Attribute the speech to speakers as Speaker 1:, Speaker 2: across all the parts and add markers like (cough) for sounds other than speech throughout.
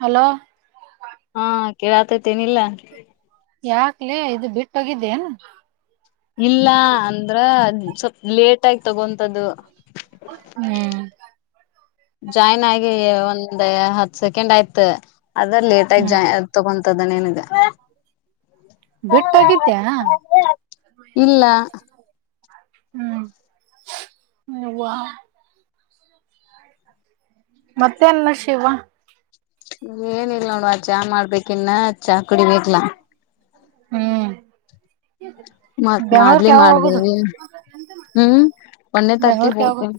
Speaker 1: Hello
Speaker 2: ಹಾ ಕೇಳಾತೈತೆೇನಿಲ್ಲ.
Speaker 1: ಯಾಕ್ಲೇ ಇದು ಬಿಟ್ಟೋಗಿದ್ದೇನು.
Speaker 2: ಇಲ್ಲ ಅಂದ್ರ ಸ್ವಲ್ಪ್ ಲೇಟ್ ಆಗಿ ತಗೊಂತ್ದು.
Speaker 1: ಹ್ಮ್
Speaker 2: ಜಾಯ್ನ್ ಆಗಿ ಒಂದ ಹತ್ ಸೆಕೆಂಡ್ ಆಯ್ತ ಅದ್ರ ಲೇಟ್ ಆಗ
Speaker 1: ಹ್ಮ್
Speaker 2: ಜಾಯ ತಗೊಂಡ. ತದಾನ ಏನಿದೆ.
Speaker 1: ಬಿಟ್ಟೋಗಿದ್ದ್ಯಾ
Speaker 2: ಇಲ್ಲ.
Speaker 1: ಹ್ಮ್ ಹ ಮತ್ತೆನ್ ಶಿವ
Speaker 2: ಏನಲ್ ನೋಡವ ಆ ಚಾ ಮಾಡ್ಬೇಕ ಇನ್ನ ಚಾ ಕುಡಿಬೇಕರ್ಲಾ
Speaker 1: ಹ್ಮ
Speaker 2: ಮತ್ತ್ ಮದ್ಲಿ ಮಾಡ್ದೇವಿ ಹ್ಮ್ ಒನ್ನೇ ತರ್ಟಿ
Speaker 1: ಬೆಂಗ್ಳೂರ್ಗೆ ಯಾವಾಗ
Speaker 2: ಹೋಗತ
Speaker 1: ಹೋಗುದು?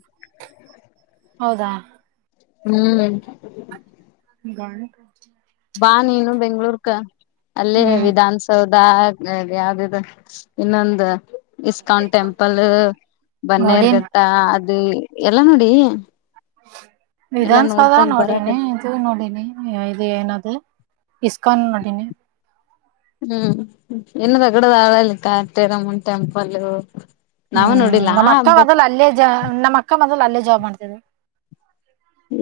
Speaker 1: ಹೌದಾ
Speaker 2: ಹ್ಮ್
Speaker 1: ಗಾನ
Speaker 2: ಬಾ ನೀನು ಬೆಂಗ್ಳೂರ್ಕ ಅಲ್ಲೇ
Speaker 1: ಹ್ಮ್
Speaker 2: ವಿಧಾನಸೌ ದಾಗ ಯಾವ್ದದು ಇನ್ನೊಂದು ಇಸ್ಕಾನ್ ಟೆಂಪಲ್.
Speaker 1: ನೋಡಿನ್
Speaker 2: ಬನ್ನೇರುಘಟ್ಟ ಅದು ಎಲ್ಲಾ ನೋಡಿ. ಎಲ್ಲಾ
Speaker 1: ವಿಧನ್ಸೌಧ
Speaker 2: ನೋಡ್ಕೊಂಡ್
Speaker 1: ನೋಡಿನಿ
Speaker 2: ಬರಕತ್
Speaker 1: ಇದು ನೋಡಿನಿ ಇದು ಏನದು ಇಸ್ನ್ ನಡಿನ
Speaker 2: ಹ್ಮ್ ಇನ್ನು ತಗಡದಾಳಲ್ಲಿ ಕಟೆರಮನ್ ಟೆಂಪಲ್ ನಾವು
Speaker 1: ಹ್ಮ್
Speaker 2: ನೋಡಿಲ್ಲ
Speaker 1: ನಮ್ಮ ಅಕ್ಕ
Speaker 2: ಬಟ್
Speaker 1: ಮೊದಲು ಅಲ್ಲೇ ಜ ನಮ್ಮ ಅಕ್ಕ ಮೊದಲು ಅಲ್ಲೇ ಜಾಬ್ ಮಾಡ್ತ್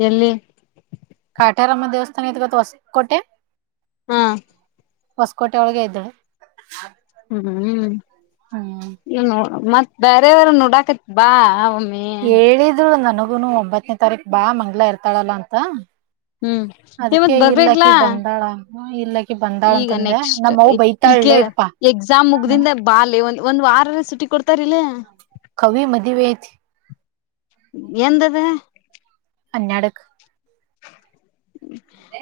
Speaker 2: ಎಲ್ಲಿ
Speaker 1: ಕಾಟಾರಮ್ಮ ದೇವಸ್ಥಾನ ಇ ಗತ್ತು ಹೊಸಕೋಟೆ
Speaker 2: ಹಾ
Speaker 1: ಹೊಸಕೋಟೆ ಒಳಗೆ ಇದ್ದ
Speaker 2: ಹ್ಮ ಹ್ಮ್
Speaker 1: ಹ್ಮ
Speaker 2: ಮತ್ ಬೇರೆಯವ್ರ ನೋಡಾಕತ್ ಬಾ ಒಮ್ಮಿ
Speaker 1: ಹೇಳಿದ್ರು ನನಗೂನು ಒಂಬತ್ತನೇ ತಾರೀಕ್ ಬಾ ಮಂಗ್ಲ ಇರ್ತಾಳಲ್ಲ ಅಂತ
Speaker 2: ಹ್ಮ್ ನೀ
Speaker 1: ಅದಕ್ಕೆ
Speaker 2: ಮತ್ ಬರ್ಬೇಕಲಾ
Speaker 1: ಇಲ್ಲಕ್ಕ ಬಂದಾಳ ಇಲ್ಲಕ್ಕ
Speaker 2: ಈಗ ನೆಕ್ಸ್ಟ್ ಇಲ್ ಕ ಎಕ್ಸಾಮ್
Speaker 1: ಹ್ಮ್
Speaker 2: ಮುಗ್ದಿಂದ ಬಾಲ್ ಒ ಒಂದು ವಾರರ ಸುಟ್ಟಿ ಕೊಡ್ತ
Speaker 1: ಕವಿ ಮದ ವತ
Speaker 2: ಎಂದದ
Speaker 1: ಅನ್ಯಾಡುಕ್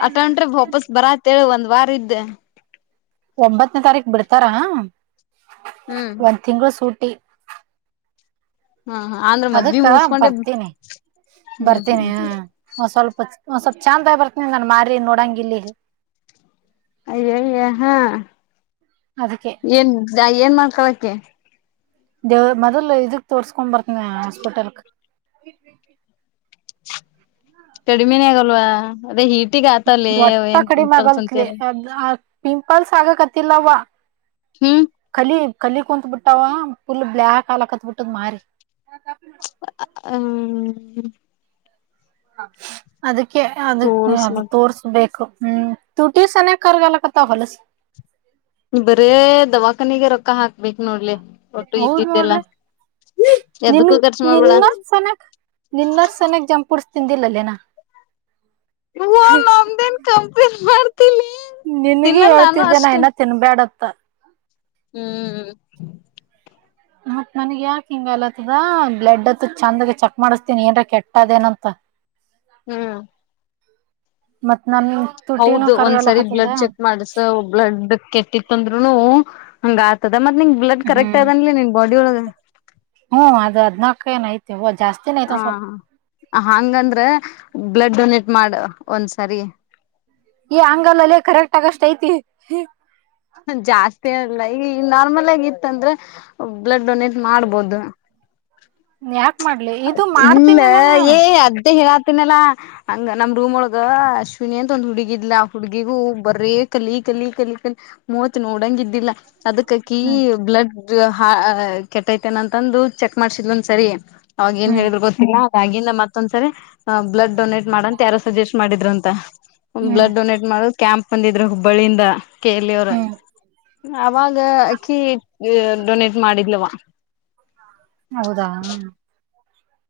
Speaker 2: ಅಥಂಟ್ರೆ ವಾಪಸ್ ಬರಾತೇಳ ಒಂದ್ ವಾರ ಇದ್ದೆ
Speaker 1: ಒಂಬತ್ತನೇ ತಾರೀಕ ಬಿಡ್ತಾರ
Speaker 2: ಹ್ಮ್
Speaker 1: ಒಂದ್ ತಿಂಗಗಳು ಸೂಟ್ ಿ (unintelligible)
Speaker 2: ಹಾ ಹಾ ಅಂದ್ರ ಮದ್ವಿ
Speaker 1: ಅದಕ್ಕ
Speaker 2: ಮುಗಸ್ಕೊಂಡೆ
Speaker 1: ಬರ್ತೀನಿ
Speaker 2: ಹ್ಮ್
Speaker 1: ಬರ್ತೀನಿ
Speaker 2: ಹ್ಮ್
Speaker 1: ಹ ಸ್ವಲ್ಪ ಸ್ವಲ್ಪ್ ಚಂದ ಬರ್ತನಿ ನಾನ್ ಮಾರಿ ನೋಡಂಗ ಇಲ್ಲಿ
Speaker 2: ಅಯ್ಯಯ್ಯ ಹಾ
Speaker 1: ಅದಕ್ಕೆ
Speaker 2: ಏನ್ ಏನ್ ಮಾಡ್ಕಳಕೆ
Speaker 1: ದೇವ್ ಮೊದಲು ಇದಕ್ ತೋರ್ಸ್ಕೊಂಡ್ ಬರ್ತನಿ ಹಾಸ್ಪಿಟಲ್ಕ್
Speaker 2: ಕಡಿಮೆನೇ ಆಗಲ್ವಾ ಅದೇ ಹೀಟ್
Speaker 1: ಒಟ್ಟ ಕಡಿಮೆ ಆಗಲ್ತ್ಲಿ ಪಿಂಪಲ್ಸ್ ಆಗಕತಿಲ್ಲವ
Speaker 2: ಹ್ಮ್
Speaker 1: ಕಾಲ ಕಲ್ಲಿ ಕುತ್ ಬಿಟ್ಟಾವ ಫುಲ್ ಬ್ಲ್ಯಾಕ್ ಅಲ ಕತ್ಬಿಟ್ಟದ ಮಾರಿ
Speaker 2: ಹ್ಮ್
Speaker 1: ಅದಕ್ಕೆ ಅದಕ್ಕೆ
Speaker 2: ತೋರ್ಸ್
Speaker 1: ಅದು
Speaker 2: ಮತ್
Speaker 1: ತೋರ್ಸ್ಬೇಕು ಹ್ಮ್ ತುಟಿ ಸನ ಕಗಲ್ಲಕ್ಕಥ ಹೊಲಸ
Speaker 2: ಬರೇ ದವಾಖಾನೆಗೆ ರೊಕ್ಕ ಹಾಕ್ಬೇಕು ನೋಡ್ಲಿ ಒಟ್ಟು
Speaker 1: ಹೌದ್
Speaker 2: ಇದ್ದಿದ್ದೆಲ್ಲ
Speaker 1: ನೋಡ್ಲೆ ನಿನ್
Speaker 2: ಎದಕ್ಕೂ ಖರ್ಚು ಮಾಡ್ಬೇಡ
Speaker 1: ನಿನ್ನ ಸನಕ್ ನಿನ್ನರ್ ಸನಕ್ ಜಂಪೂರ್ ತಿಂದಿಲ್ಲಲ್ಲನಾ
Speaker 2: ನಮದನ್ ಕ ಮಾಡತಿ
Speaker 1: ನನ್ಗಿ ಹೇಳ್ತಿದ್ದೇನ ಏನ ತಿನ್ಬ್ಯಾಡತ್ತ
Speaker 2: ಹ್ಮ್
Speaker 1: ಮತ್ತತ್ ನನಗ್ ಯಾಕ ಹಿಂಗಲತ್ತದ ಬ್ಲಡ್ ಹತ್ ಚಂದಾಗ ಚೆಕ್ ಮಾಡಸ್ತೀನಿ ಏನ್ರ ಕೆಟ್ಟದೇಏನಂತ ಮತ್ತೆ
Speaker 2: ಹೌದು ಒಂದ್ಸರಿ ಬ್ಲಡ್ ಚೆಕ್ ಮಾಡಸ ಬ್ಲಡ್ ಕೆಟ್ಟಿತ್ತು ಅಂದ್ರುನು. ಹಂಗ ಆತದ ಮತ್ ನಿಂಗ ಬ್ಲಡ್ ಕರೆಕ್ಟ್
Speaker 1: ಹ್ಮ್
Speaker 2: ಅದನ್ಲಿ ನಿನ್ ಬಾಡಿ ಒಳಗ.
Speaker 1: ಹ್ಮ್ ಅದ್ ಹದ್ನಾಲ್ಕ ಏನ್ ಐತೆ ಹ
Speaker 2: ಹ ಹಂಗಂದ್ರೆ ಬ್ಲಡ್ ಡೊನೇಟ್ ಮಾಡ ಒಂದ್ಸರಿ.
Speaker 1: ಅಂಗಲ್ಲ ಅಲ್ಲ ಕರೆಕ್ಟ್ ಆಗಷ್ಟ ಐತಿ
Speaker 2: ಜಾಸ್ತಿ ಅಲ್ಲ ಈಗ ಈ ನಾರ್ಮಲ್ ಆಗಿ ಇತ್ತಂದ್ರೆ. ಬ್ಲಡ್ ಡೊನೇಟ್ ಮಾಡ್ಬೋದು.
Speaker 1: ಯ
Speaker 2: ಇಮ್ಮ ಏ ಅದ್ದೇ ಹೇಳ ಹತ್ತಿನಲ್ಲಾ ಹಂಗ ನಮ್ ರೂಮೊಳಗ ಅಶ್ವಿನಿ ಅಂತ ಒಂದ್ ಹುಡುಗಿದ್ ಆ ಹುಡ್ಗಿಗೂ ಬರೇ ಕಲಿ ಕಲಿ ಕಲ ಕಲಿ ಮೂವತ್ ನೋಡಂಗ ಇದ್ದಿಲ್ಲ ಅದಕ್ಕಕಿ
Speaker 1: ಹ್ಮ್
Speaker 2: ಬ್ಲಡ್ ಕೆಟ್ಟೈತೆೇನ ಅಂತಂದು ಚೆಕ್ ಮಾಡ್ಸಿದ್ ಒಂದ್ ಸರಿ ಅವಾಗ ಏನ್
Speaker 1: ಹ್ಮ್
Speaker 2: ಹೇಳಿದ್ರು ಗೊತ್ತಿಲ್ಲ. ಆಗಿಂದ ಮತ್ತೊಂದ್ಸರಿ ಬ್ಲಡ್ ಡೊನೇಟ್ ಮಾಡಂತ ಯಾರು ಸಜೆಸ್ಟ್ ಮಾಡಿದ್ರು ಅಂತ
Speaker 1: ಹ್ಮ್
Speaker 2: ಬ್ಲಡ್ ಡೊನೇಟ್ ಮಾಡ ಕ್ಯಾಂಪ್ ಒಂದಿದ್ರೆ ಹುಬ್ಬಳ್ಳಿಯಿಂದ. ಕಲ್ಲಿ ಅವರ
Speaker 1: ಹ್ಮ್
Speaker 2: ಅವಾಗ ಅಕ್ಕಿ ಡೊನೇಟ್ ಮಾಡಿದ್ಲವ.
Speaker 1: ಹೌದಾ ಹ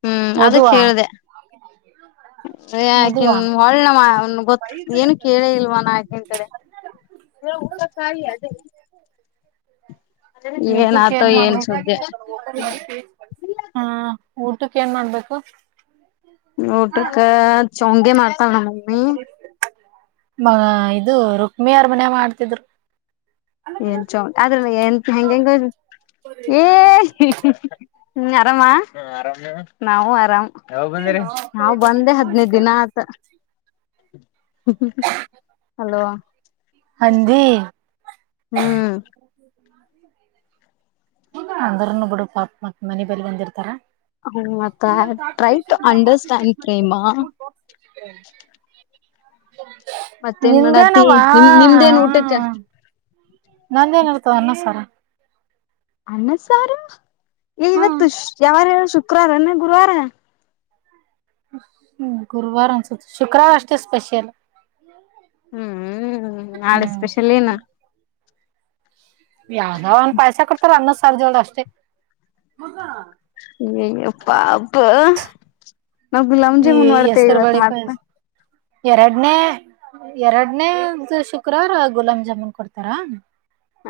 Speaker 2: ಹ್ಮ್ ಅದಕ್ಕೆ ಹೇಳ್ದೆ.
Speaker 1: ಹ
Speaker 2: ಯಾಕಿನ್ ಒಳ್ ಗೊತ್ತ ಏನು ಕೇಳೇ ಇಲ್ವ ನ ಆಕಿನ್ ಕಡೆ. ಹ ಊದ ಕಾಯ ಅದೆ.
Speaker 1: ಊಟಕ್ಕೆ ಮಾಡ
Speaker 2: ಏನ್ ಸುದ್ದಿ
Speaker 1: ಹಾ ಊಟಕ್ಕೆ ಏನ್ ಮಾಡ್ಬೇಕು.
Speaker 2: ಊಟಕ್ಕ ಚೊಂಗೆ ಮಾಡ್ತಣ ಮಮ್ಮಿ.
Speaker 1: ಮ ಇದು ರುಕ್ಮಿ ಅರಮನೆ ಮಾಡ್ತಿದ್ರು.
Speaker 2: ಎನ್ ಚೌಟ ಆದ್ರ ಎಂತ ಹೆಂಗಂಗೆ ಹೆಂಗ ಏ ಹ್ಮ್ ಆರಾಮಾ ನಾವು ಆರಾಮ್ ಯಾವಾಗ ಬಂದ ನಾವ್ ಬಂದೆ ಹದ್ನೈದ ದಿನ ಆತ. ಹಲೋ
Speaker 1: ಹಂದಿ
Speaker 2: ಹ್ಮ್
Speaker 1: ಅಂದ್ರನು ಬಿಡು ಪಾಪ ಮತ್ ಮನೆ ಬೇಲಿ ಬಂದಿರ್ತಾರ.
Speaker 2: ಮತ್ತ
Speaker 1: ಇಲ್ಲ
Speaker 2: ಟ್ರೈ ಟು ಅಂಡರ್ಸ್ಟ್ಯಾಂಡ್ ಪ್ರೇಮ ಮತ್ತೇನ್
Speaker 1: ನಿಂತೇ
Speaker 2: ಮಾಡತಿ
Speaker 1: ನವಾ
Speaker 2: ನಿಮ್ ನಿಮ್ದೇನ್ ಊಟಕ್ಕ
Speaker 1: ಹ್ಮ ನಂದೇ ನಡ್ತ ಅನ್ನ ಸರ.
Speaker 2: ಅಣ್ಣ ಸಾರ ಏ
Speaker 1: ಹ್ಮ್
Speaker 2: ಇವತ್ತು ಯಾವಾರ ಹೇಳ ಶುಕ್ರವಾರಂದ ಗುರುವಾರ.
Speaker 1: ಹ್ಮ ಗುರುವಾರ ಅಸ ಶುಕ್ರವಾರ ಅಷ್ಟೇ ಸ್ಪೆಷಲ್
Speaker 2: ಹ್ಮ್ ನಾಳ
Speaker 1: ಹ್ಮ್
Speaker 2: ಸ್ಪೆಷಲ್ ಏನ
Speaker 1: ಯಾವ್ದ ಒನ್ ಪಾಯಸ ಕೊಡ್ತಾರ ಅನ್ನದ್ ಸಾರ್ಜೋದ ಅಷ್ಟೇ.
Speaker 2: ಇಯಾಪ್ಪಾ. ನಾ ಗುಲಮ್ಜಿ
Speaker 1: ಈ
Speaker 2: ಮುನ್ ಮಾಡ್ತೆೇವೆ
Speaker 1: ಹೆಸರು
Speaker 2: ಇವತ್ತು
Speaker 1: ಬಳಿ
Speaker 2: ಮಾಡ್ತ
Speaker 1: ಪಾಯಸ ಎರಡನೇ ಎರಡನೇ ಶುಕ್ರವಾರ ಗುಲಾಬ್ ಜಾಮೂನ್ ಕೊಡ್ತಾರಾ?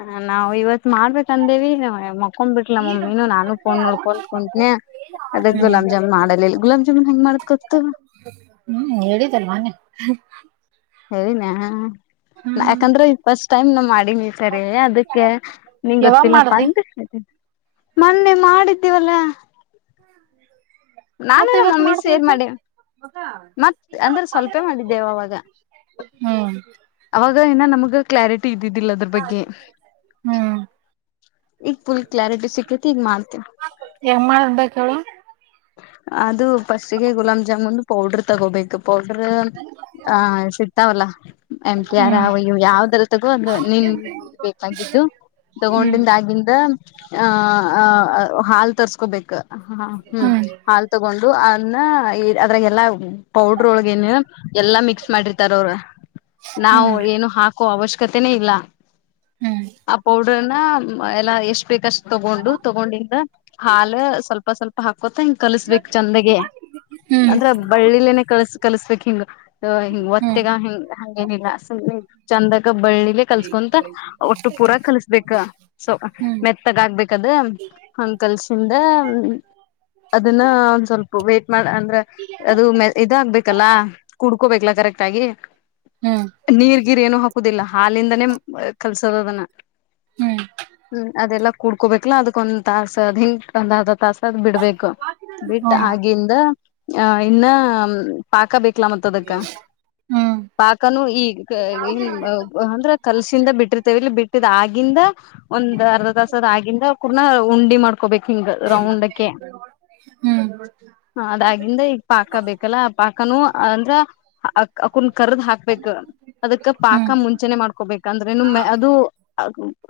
Speaker 2: ಹ ನಾವು ಇವತ್ ಮಾಡ್ಬೇಕೇು ಅಂದೇವಿ ಮ ಹಕೊಂಡ್ಬ ಬಿಟ್ಟಲ ಮಮ್ಮಿನನು ನಾನು ಫೋನ್ ನೋಡ್ಕೊತ್ಕೊಂಡಂತನನೆ ಅದಕ್
Speaker 1: ಹ್ಮ್
Speaker 2: ಗುಲಾಬ್ ಜಾಮನ್ ಮಾಡಲಿಲ್ಲ ಗುಾ ಜಾಮೂನ್ ಹೆಂಗ ಮಾಡ ತ
Speaker 1: ಹ್ಮ್ ಹೇಳಿದ್ದಲ್ ಮೊನ್ನೆೆ
Speaker 2: ಹೇಳನಯ ಯಾಕಂದ್ರೆಫಸ್ಟ್ ಟೈಮ್ ನ ಸರಿ ಅದಕ್ಕೆ ನಿಂಗ
Speaker 1: ಯಾವಾಗ
Speaker 2: ಗೊತ್ತಿಲ್ಲಪ್ಪ
Speaker 1: ಮಾಡ್ದಿ
Speaker 2: ಅಂತನಿ. ಮೊನ್ನೆ ಮಾಡಿದ್ದೇವಲ್ಲ. ನಾನು
Speaker 1: ಮತ್ತೆ
Speaker 2: ನ
Speaker 1: ಇವತ್
Speaker 2: ಮಮ್ಮಿ ಸೇರ್
Speaker 1: ಮಾಡ್ತನಂತೆ
Speaker 2: ಮಾಡೆ ಮತ್ ಅಂದ್ರೆ ಸ್ವಲ್ಪೇ ಮಾಡಿದ್ದೇವ ಅವಾಗ
Speaker 1: ಹ್ಮ್
Speaker 2: ಅವಾಗ ಇನ್ನ ನಮ್ಗ ಕ್ಲಾರಿಟಿ ಇದ್ದಿದ್ದಿಲ್ಲ ಅದ್ರ ಬಗ್ಗೆ
Speaker 1: ಹ್ಮ್
Speaker 2: ಈಫುಲ್ ಕ್ಲಾರಟಿ ಸಿಖೆತಿ ಮಾರ್ತಿ
Speaker 1: ಹೆಂಗ್ ಮಾಡ್ಬೇಕ ಹೇಳು
Speaker 2: ಅದು ಪಸಗೆ ಗುಲಾಬ್ ಜಾಮುನ್ ಪೌಡ್ರ ತಗೋಬೇಕು ಪೌಡರ್ ಹ ಸಿತಾವಲ್ಲ ಎಮ ಕೆ ಯರ್
Speaker 1: ಹ್ಮ್
Speaker 2: ಅಯ್ಯವು ಯಾವ್ದ್ರ ತಗೋ ಅದು ನಿನ್ ಬೇಕಾಗಿ
Speaker 1: ಹ್ಮ್
Speaker 2: ತಗೊಂಡಾಗಿಂದ ಆ ಹಾಲ್ ತರ್ಸ್ಕೊಬೇಕಕ್ ಹ ಹ್ಮ್ ಹಾಲ್ ತಗೊಂಡು ಅನ್ನ ಅದ್ರಾಗಲ್ಲಾ ಪೌಡ್ರ ಒಳಗೇನು ಎಲ್ಲಾ ಮಿಕ್ಸ್ ಮಾಡಿರ್ತಾರ ಅವರು ನಾವವು
Speaker 1: ಹ್ಮ್
Speaker 2: ಏನು ಹಾಕೋ ಅವಶ್ಯ ಕತೆ ಇಲ್ಲ
Speaker 1: ಹ್ಮ್ ಹ್ಮ್
Speaker 2: ಆ ಪೌಡರ್ನ ಎಲ್ಲ ಎಷ್ಟ ಹ ಬೇಕಷ್ಟು ತಗೊಂಡು ತಗೊಂಡಿಂದ ಹಾಲ್ ಸ್ವಲ್ಪ ಸ್ವಲ್ಪ ಹಾಕ ಕೊತ್ತಂಗ ಕಲಸ್ಬೇಕ್ ಚಂದಗೆ
Speaker 1: ಹ್ಮ್ ಹ್ಮ್ ಹ್ಮ್ ಹ್ಮ್
Speaker 2: ಅಂದ್ರ ಬಳ್ಳಿಲೇನೆ ಕಲ್ಸ ಕಲ್ಸ್ಬೇಕಕ್ ಹಿಂಗ್ ಹಿಂಗ್
Speaker 1: ಹ್ಮ್
Speaker 2: ಒತ್ತೆಗ ಹಿಂಗ್ ಹಂಗೇನಿಲ್ಲ ಗ ಬಳ್ಳಿಲೆ ಕಲ್ಸ್ಕೊಂತ ಒಟ್ಟು ಪೂರ ಕಲ್ಸ್ಬೇಕ ಸೊ ಮೆತ್ತಗ ಆಗ್ಬೇಕ ಅದ ಅಂಕಲ್ಸ್ ಇಂದ ಅದನ್ನ ಒಂದ್ ಸ್ವಲ್ಪ ವೇಟ್ ಮಾಡ ಅಂದ್ರೆ ಅದು ಮ ಇದಾಗಗ್ಬೇಕಲ್ಲ ಕುಡ್ ಹಕೋಬೇಕ ಕರೆಕ್ಟ್ ಆಗಿ
Speaker 1: ಹ್ಮ್ ಹ್ಮ್ ಹ್ಮ್
Speaker 2: ನೀರ್ ಗಿರ್ ಏನು ಹಾಕುದಿಲ್ಲ ಹಾಲಿಂದನೇ ಕಲ್ಸೋದದನ ಹ್ಮ ಅದೆಲ್ಲ ಕುಡ್ಕೋಬೇಕಲಾ ಅದೊಂದು ತಾಸಸ್ ಅದ ಹಿಂಂದ ಅ ತಾಸ ಬಿಡ್ಬೇಕು ಬಿಟ್ಟ ಆಗಿಂದ ಅ ಇನ್ನ ಪಾಕ ಬ ಇಲ ಮತ್ತ ಅದಕ್ಕ ಪಾಕನುೂ ಈನ್ ಅಂದ್ರ ಕಲ್ಸಿಂದ ಬಿಟ್ಟಿರ್ತೇವಿ ಇಲ್ಲಿ ಬಿಟ್ಟಿದ ಆಗಿಂದ ಒಂದ್ ಅರ್ಧ ದಾಸದ ಆಗಿಂದ ಕೂರ್ನ ಉಂಡಿ ಮಾಡ್ಕೊಬೇಕು ಹಿಂಗ ರೌಂಡ್
Speaker 1: ಹ್ಮ್
Speaker 2: ಅದಾಗಿಂದ ಈಗ ಪಾಕ ಬೇಕಲ್ಲ ಪಾಕನುೂ ಅಂದ್ರ ಅ ಅ ಕುಂದ ಕರ್ದ್ ಹಾಕ್ಬೇಕ ಅದಕ್ಕ
Speaker 1: ಹ್ಮ್
Speaker 2: ಪಾಕ ಮುಂಚೆನೆೆ ಮಾಡ್ಕೋಬೇಕಂದ್ರೆಮ್ಮ ಅದು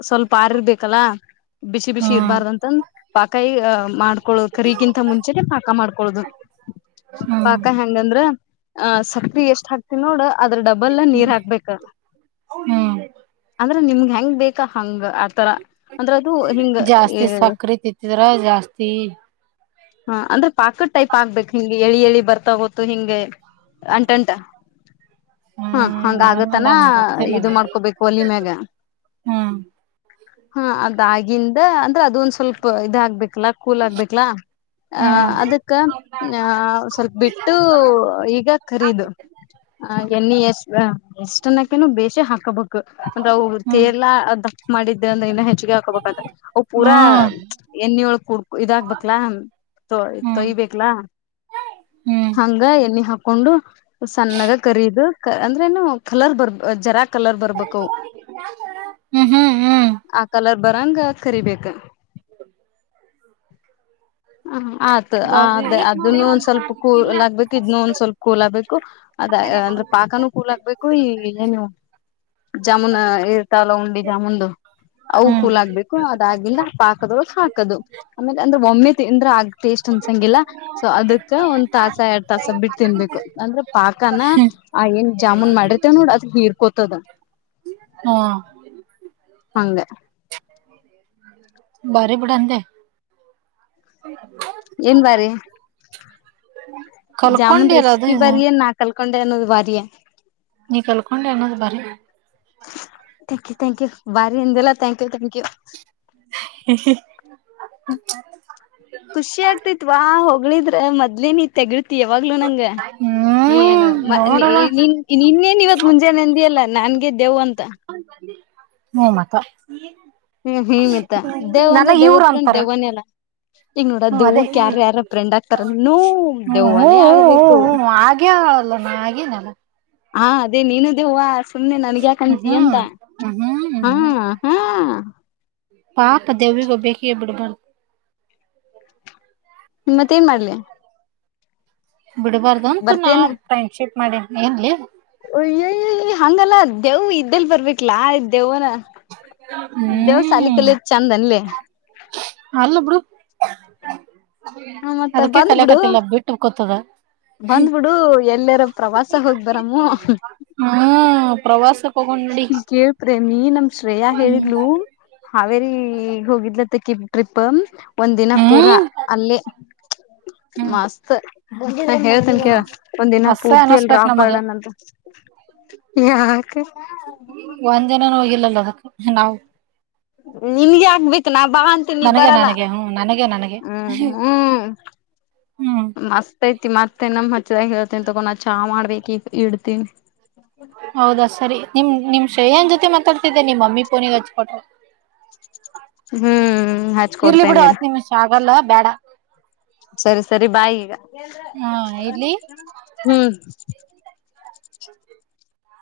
Speaker 2: ಸ್ವಲ್ಪ ಆರಿರ್ಬೇಕಲ್ಲ ಬಿಸಿ ಬಿಸಿ ಇರಬಾರ್ದಂತಂದ ಪಾಕಾಯಿ ಮಾಡ್ ಕರಿಗಿಂತ ಮುಂಚೆನೆ ಪಾಕ ಮಾಡ್ಕೊಳದು
Speaker 1: ಹ್ಮ್
Speaker 2: ಪಾಕ ಹೆಂಗಂದ್ರ ಆ ಸಕ್ಕ್ರ ಎಷ್ಟ ಆಕ್ತ ನೋಡ ಅದ್ರ ಡಬ್ಬಲ್ ನೀರ್ ಹಾಕ್ಬೇಕ್ರೆ
Speaker 1: ಹ್ಮ್
Speaker 2: ನಿಮ್ಗ್ಗೆ ಹೆಂಗ್ ಬೇಕಾ ಹಂಗ ತರ ಅಂದ್ರೆ ಅದು ಹಿಂಗ
Speaker 1: ಜಾಸ್ತಿ ಸಕ್ರಿ ತಿತ್ತಿದ್ರ ಜಾಸ್ತಿ
Speaker 2: ಹಾ ಅಂದ್ರೆ ಪಾಕಟ್ ಟೈಪ್ ಆಗ್ಬೇಕು ಎಳಿ ಎಳಿ ಬರ್ತಾ ಗೊತ್ತು ಹಿಂಗೆ ಅಂಟಂಟ ಹಾ
Speaker 1: ಹ್ಮ್
Speaker 2: ಹಂಗ
Speaker 1: ನನ್
Speaker 2: ಆಗತ್ತನ
Speaker 1: ನನ್ಗ್ ಗೊತ್ತಿಲ್ಲ
Speaker 2: ಇದು ಮಾಡ್ಕೊಬೇಕು ಒಲಿ ಮ್ಯಾಗ
Speaker 1: ಹ್ಮ
Speaker 2: ಹಾ ಅದಾಗಿಂದ ಅಂದ್ರೆ ಅದೊಂದ್ ಸ್ವಲ್ಪ ಇದ ಆಗಗ್ಬೇಕಲ್ಲಾ ಕೂಲ್ ಆಗ್ಬೇಕಲಾ ಅ
Speaker 1: ಹ್ಮ್
Speaker 2: ಅದಕ್ಕ ಆ ಸ್ವಲ್ಪ ಬಿಟ್ಟು ಈಗ ಖರೀದುು ಹ ಎಣ್ಣಿ ಎಷ್ಟ ಎಷ್ಟನಕ್ಕನು ಬೇಶಿ ಹಾಕೋಬೇಕು ಅಂದ್ರೆ ಅ
Speaker 1: ಹ್ಮ್
Speaker 2: ತೇರ್ಲಾ ಅ ಮಾಡಿದ್ದೆ ಅಂದ್ರೆ ಇನ್ನ ಹೆಚ್ಚಿಗೆ ಹಾಕೋಬಬೇಕತ್ತ
Speaker 1: ಹ್ಮ್
Speaker 2: ಪೂರಾ
Speaker 1: ಹ್ಮ್
Speaker 2: ಎಣ್ಣಿ ಒಳಗ್ ಕುಡ್ ಇದಾಗಕ್ಬೇಕಕ್ಲಾ ತೊ
Speaker 1: ಹ್ಮ್
Speaker 2: ತೊಯಿಬೇಕಕ್ಲಾ
Speaker 1: ಹ್ಮ್
Speaker 2: ಹಂಗ ಎಲ್ಲಿ ಹಾಕೊಂಡು ಸಣ್ಣಾಗ ಕರೀು ಅಂದ್ರೆ ನು ಕಲರ್ ಬರ್ಬ ಜರಾಕ್ ಕಲರ್ ಬರ್ಬೇಕು
Speaker 1: ಹ್ಮ್ ಹ್ಮ್
Speaker 2: ಆ ಕಲರ್ ಬರಾಂಗ ಕರಿಬೇಕ
Speaker 1: ಹ
Speaker 2: ಹ ಆಯ್ತು ಅ ಅದೇ ಅದನ್ನು ಒಂದ ಸ್ವಲ್ಪ ಕೂಲ್ ಆಗ್ಬೇಕು ಇದ್ನ್ನು ಒಂದ್ ಸ್ವಲ್ಪ ಕೂಲ್ ಆಗ್ಬೇಕು ಅದ ಅಂದ್ರೆ ಪಾಕನೂ ಕೂಲ್ ಆಗ್ಬೇಕು ಈ ಲ್ಲ ನೀವು ಜಾಮೂನ್ ಇರ್ತಾವಲ್ಲ ಉಂಡಿ ಜಾಮೂನ್ದು ಅವು
Speaker 1: ಹ್ಮ್
Speaker 2: ಕೂಲ ಆಗ್ಬೇಕು ಅದಾಗಿಂದ ಪಾಕದೊಳ ಹಾಕದು ಆಮೇಲೆ ಅಂದ್ರೆ ಒಮ್ಮೆ ತಿಂದ್ರ ಆಗ ಟೇಸ್ಟ್ ಅನ್ಸಂಗಿಲ್ಲ ಸೊ ಅದಕ್ ಒಂದ್ ತಾಸ ಎರಡ್ ತಾಸ ಬಿಟ್ಟು ತಿನ್ಬೇಕು ಅಂದ್ರೆ ಪಾಕನ ಆ ಏನ್ ಜಾಮೂನ್ ಮಾಡಿರ್ತೇವ್ ನೋಡ ಅದ್ ಹೀರ್ಕೋತದ
Speaker 1: ಹಾ
Speaker 2: ಹಂಗ
Speaker 1: ಬಾರಿ ಬಿಡಾ ಅಂದೆ. (unintelligible)
Speaker 2: ಏನ್ ಬಾರಿ ಜಾಮೂನ್
Speaker 1: ಕಲ್ಕೊಂಡಿ ಅಲ್ಲ ಅದು
Speaker 2: ರೆಸ್ಪಿ
Speaker 1: ಇದು
Speaker 2: ಭಾರಿ ಏನ್ ನಾಕಲ್ ಕೊಂಡೆ ಅನ್ನೋದ ಬಾರಿಯ.
Speaker 1: ನೀ ಕಲ್ಕೊಂಡಿ ಅನ್ನೋದ ಭಾರಿ
Speaker 2: ಥಾಂಕ್ ಯು ಭಾರಿ ಅಂದಿ ಅಲಾ ಥಾಂಕ್ ಯು ಥಾಂಕ್ ಯು.
Speaker 1: (unintelligible)
Speaker 2: ಹ್ಮ ಖುಷಿ ಆಗ್ತಿತ್ವಾ ಹೋಗಳಿದ್ರ ಮೊದ್ಲ ನೀ ತೆಗಿ ಯಾವಾಗ್ಲೂ ನಂಗೆ ನೀ ಏನ
Speaker 1: ಹ್ಮ್
Speaker 2: ಮ ನಿ
Speaker 1: ನೋಡವ
Speaker 2: ನೀ ನಿನ್ನೇನ್ ಇವತ್ ಮುಂಜಾನ ಅಂದಿಯಲ್ಲ ನನ್ಗೆ ದೆವ್ವ ಅಂತ.
Speaker 1: ಹ್ಮ್ ಮತ್ತಾ.
Speaker 2: ಹ್ಮ್ ಹ ಮತ್ತ ದೆವ್ವ ಅಂದ್ರ
Speaker 1: ಇವ್ರ
Speaker 2: ದೆವ್ವದ ಫ್ರೆಂಡ್
Speaker 1: ಅಂತಾರ
Speaker 2: ದೆವ್ವನೆ ಅಲಾ. ಈಗ ನೋಡ
Speaker 1: ಹ್ಮ್ ಅದೇ
Speaker 2: ದೇವ್ಕ್
Speaker 1: ಹ್ಮ್
Speaker 2: ಯಾರ್ ಯಾರರ ಫ್ರೆಂಡ್ ಆಕ್ತರೇನ ನೋ ದೆವ್ವನೇ ಆಗ್ಬೇಕು
Speaker 1: ಲಾ ನಾ ಆಗಿನಲಾ.
Speaker 2: ಹಾ ಅದೇ ನೀನು ದೆವ್ವ ಸ್ ಸುಮ್ನೆ ನನಗ್
Speaker 1: ಹ್ಮ್
Speaker 2: ಯಾಕಂತಿ ಅಂತಾ
Speaker 1: ಹ್ಮ್
Speaker 2: ಹ್ಮ್ ಹ್ಮ್.
Speaker 1: ಪಾಪ್ ದೆವ್ವಿಗಿ ಒಬ್ಬಕಿಗೆ ಬಿಡಬಾರದು.
Speaker 2: ಹ್ಮ್ ಮತ್ತ ಏನ್ ಮಾಡ್ಲಿ.
Speaker 1: ಬಿಡ್ಬಾರ್ದ ಅಂತ ನಾ ಫ್ರೆಂಡ್ಶಿಪ್ ಮಾಡಿನಿ ಎನ್ಲೆ.
Speaker 2: ಅಯ್ಯಯಯ ಹಂಗಲ್ಲ ದೆವ್ವ ಇದ್ದೆಲ್ ಬರ್ಬೇಕಲಾ ದೇವ್ವನ. ದೆವ್ವ ಸಾಲಿ
Speaker 1: ಹ್ಮ್
Speaker 2: ಕಲಿದ ಚೆಂದ ಅನ್ಲೆ.
Speaker 1: ಅಲ್ಲ ಬುಡು
Speaker 2: ಹ ಮತ್ತ
Speaker 1: ಅದಕ್ಕೆ
Speaker 2: ಬಂದ್ಬಿಡು
Speaker 1: ಕಲಕತಿಲ್ಲ ಬಿಟ್ಟ ಕೋತದ. ಹ್
Speaker 2: ಬಂದ್ಬಿಡು ಎಲ್ಲರ ಪ್ರವಾಸ ಹೋಗ್ ಬರಮ್ಮು
Speaker 1: ಹ್ಮ್ ಪ್ರವಾಸ
Speaker 2: ಈ ಕೇ ಪ್ರೇಮಿ ನಮ್ ಶ್ರೇಯಾ
Speaker 1: ಹ್ಮ್
Speaker 2: ಹೇಳಿದ್ಲು ಹಾವೇರಿ ಹೋಗಿದ್ಲತ ತಿಕಿ ಟ್ರಿಪ್ ಒಂದ್ ದಿನ ಪೂರಾ
Speaker 1: ಹ್ಮ್
Speaker 2: ಅಲ್ಲೇ.
Speaker 1: (inaudible)
Speaker 2: ಮಸ್ತ್ ನಾ ಹೇಳ್ತನ್ ಕೇಳ್ ಒಂದ ದಿನ
Speaker 1: ಹಸ
Speaker 2: ಪೂರ್ತಿ ಅಲ್
Speaker 1: ಅನಸ್ಬೇಕ್
Speaker 2: ರಾಕ್
Speaker 1: ನಮಗ
Speaker 2: ಗಾರ್ಡನ್ ಅಂತ. ಯಾಕೆ
Speaker 1: ಒಂದ್ ದಿನಾನೂ ಹೋಗಿಲ್ಲಲ್ಲ ಅದಕ್ಕ ನಾವು್
Speaker 2: ನಿನ್ಗೆ ಆಗ್ಬೇಕ ನಾ ಬಾ ಅಂತೀನಿ ನೀ
Speaker 1: ನನಗೆ
Speaker 2: ಬರಲ್ಲ
Speaker 1: ನನಗೆ ಹ್ಮ್ ನನಗೆ ನನಗೆ
Speaker 2: ಹ್ಮ್ ಹ್ಮ್.
Speaker 1: ಹ್ಮ್
Speaker 2: ಮಸ್ತ್ ಐತಿ ಮತ್ ಹಿನ್ನೊಮ್ಮ ಹೆಚ್ಚಾದಾಗ ಹೇಳ್ತೀನಿ ತೊಗೊ ನಾ ಚಾ ಮಾಡ್ಬೇಕ್ ಈಗ ಇಡ್ತೀನಿ.
Speaker 1: ಹೌದಾ ಸರಿ ನಿಮ್ ನಿಮ್ ಶ್ರೇಯನ ಜೊತೆ ಮಾತಾಡ್ತಿದ್ದೆ ನಿಮ್ಮ ಮಮ್ಮಿ ಪೋನಿಗಿ ಹಚ್ ಕೊಟ್ಟರ್.
Speaker 2: ಹ್ಮ್
Speaker 1: ಇರ್ಲಿ ಬಿಡ
Speaker 2: ಹಚ್ಕೊಡ್ತೇನಿರು
Speaker 1: ಹತ್ ನಿಮಿಷ ಆಗಲ್ಲ ಬ್ಯಾಡ.
Speaker 2: ಸರಿ ಸರಿ ಬಾಯ ಈಗ
Speaker 1: ಹಾ ಇರ್ಲಿ
Speaker 2: ಹ್ಮ್.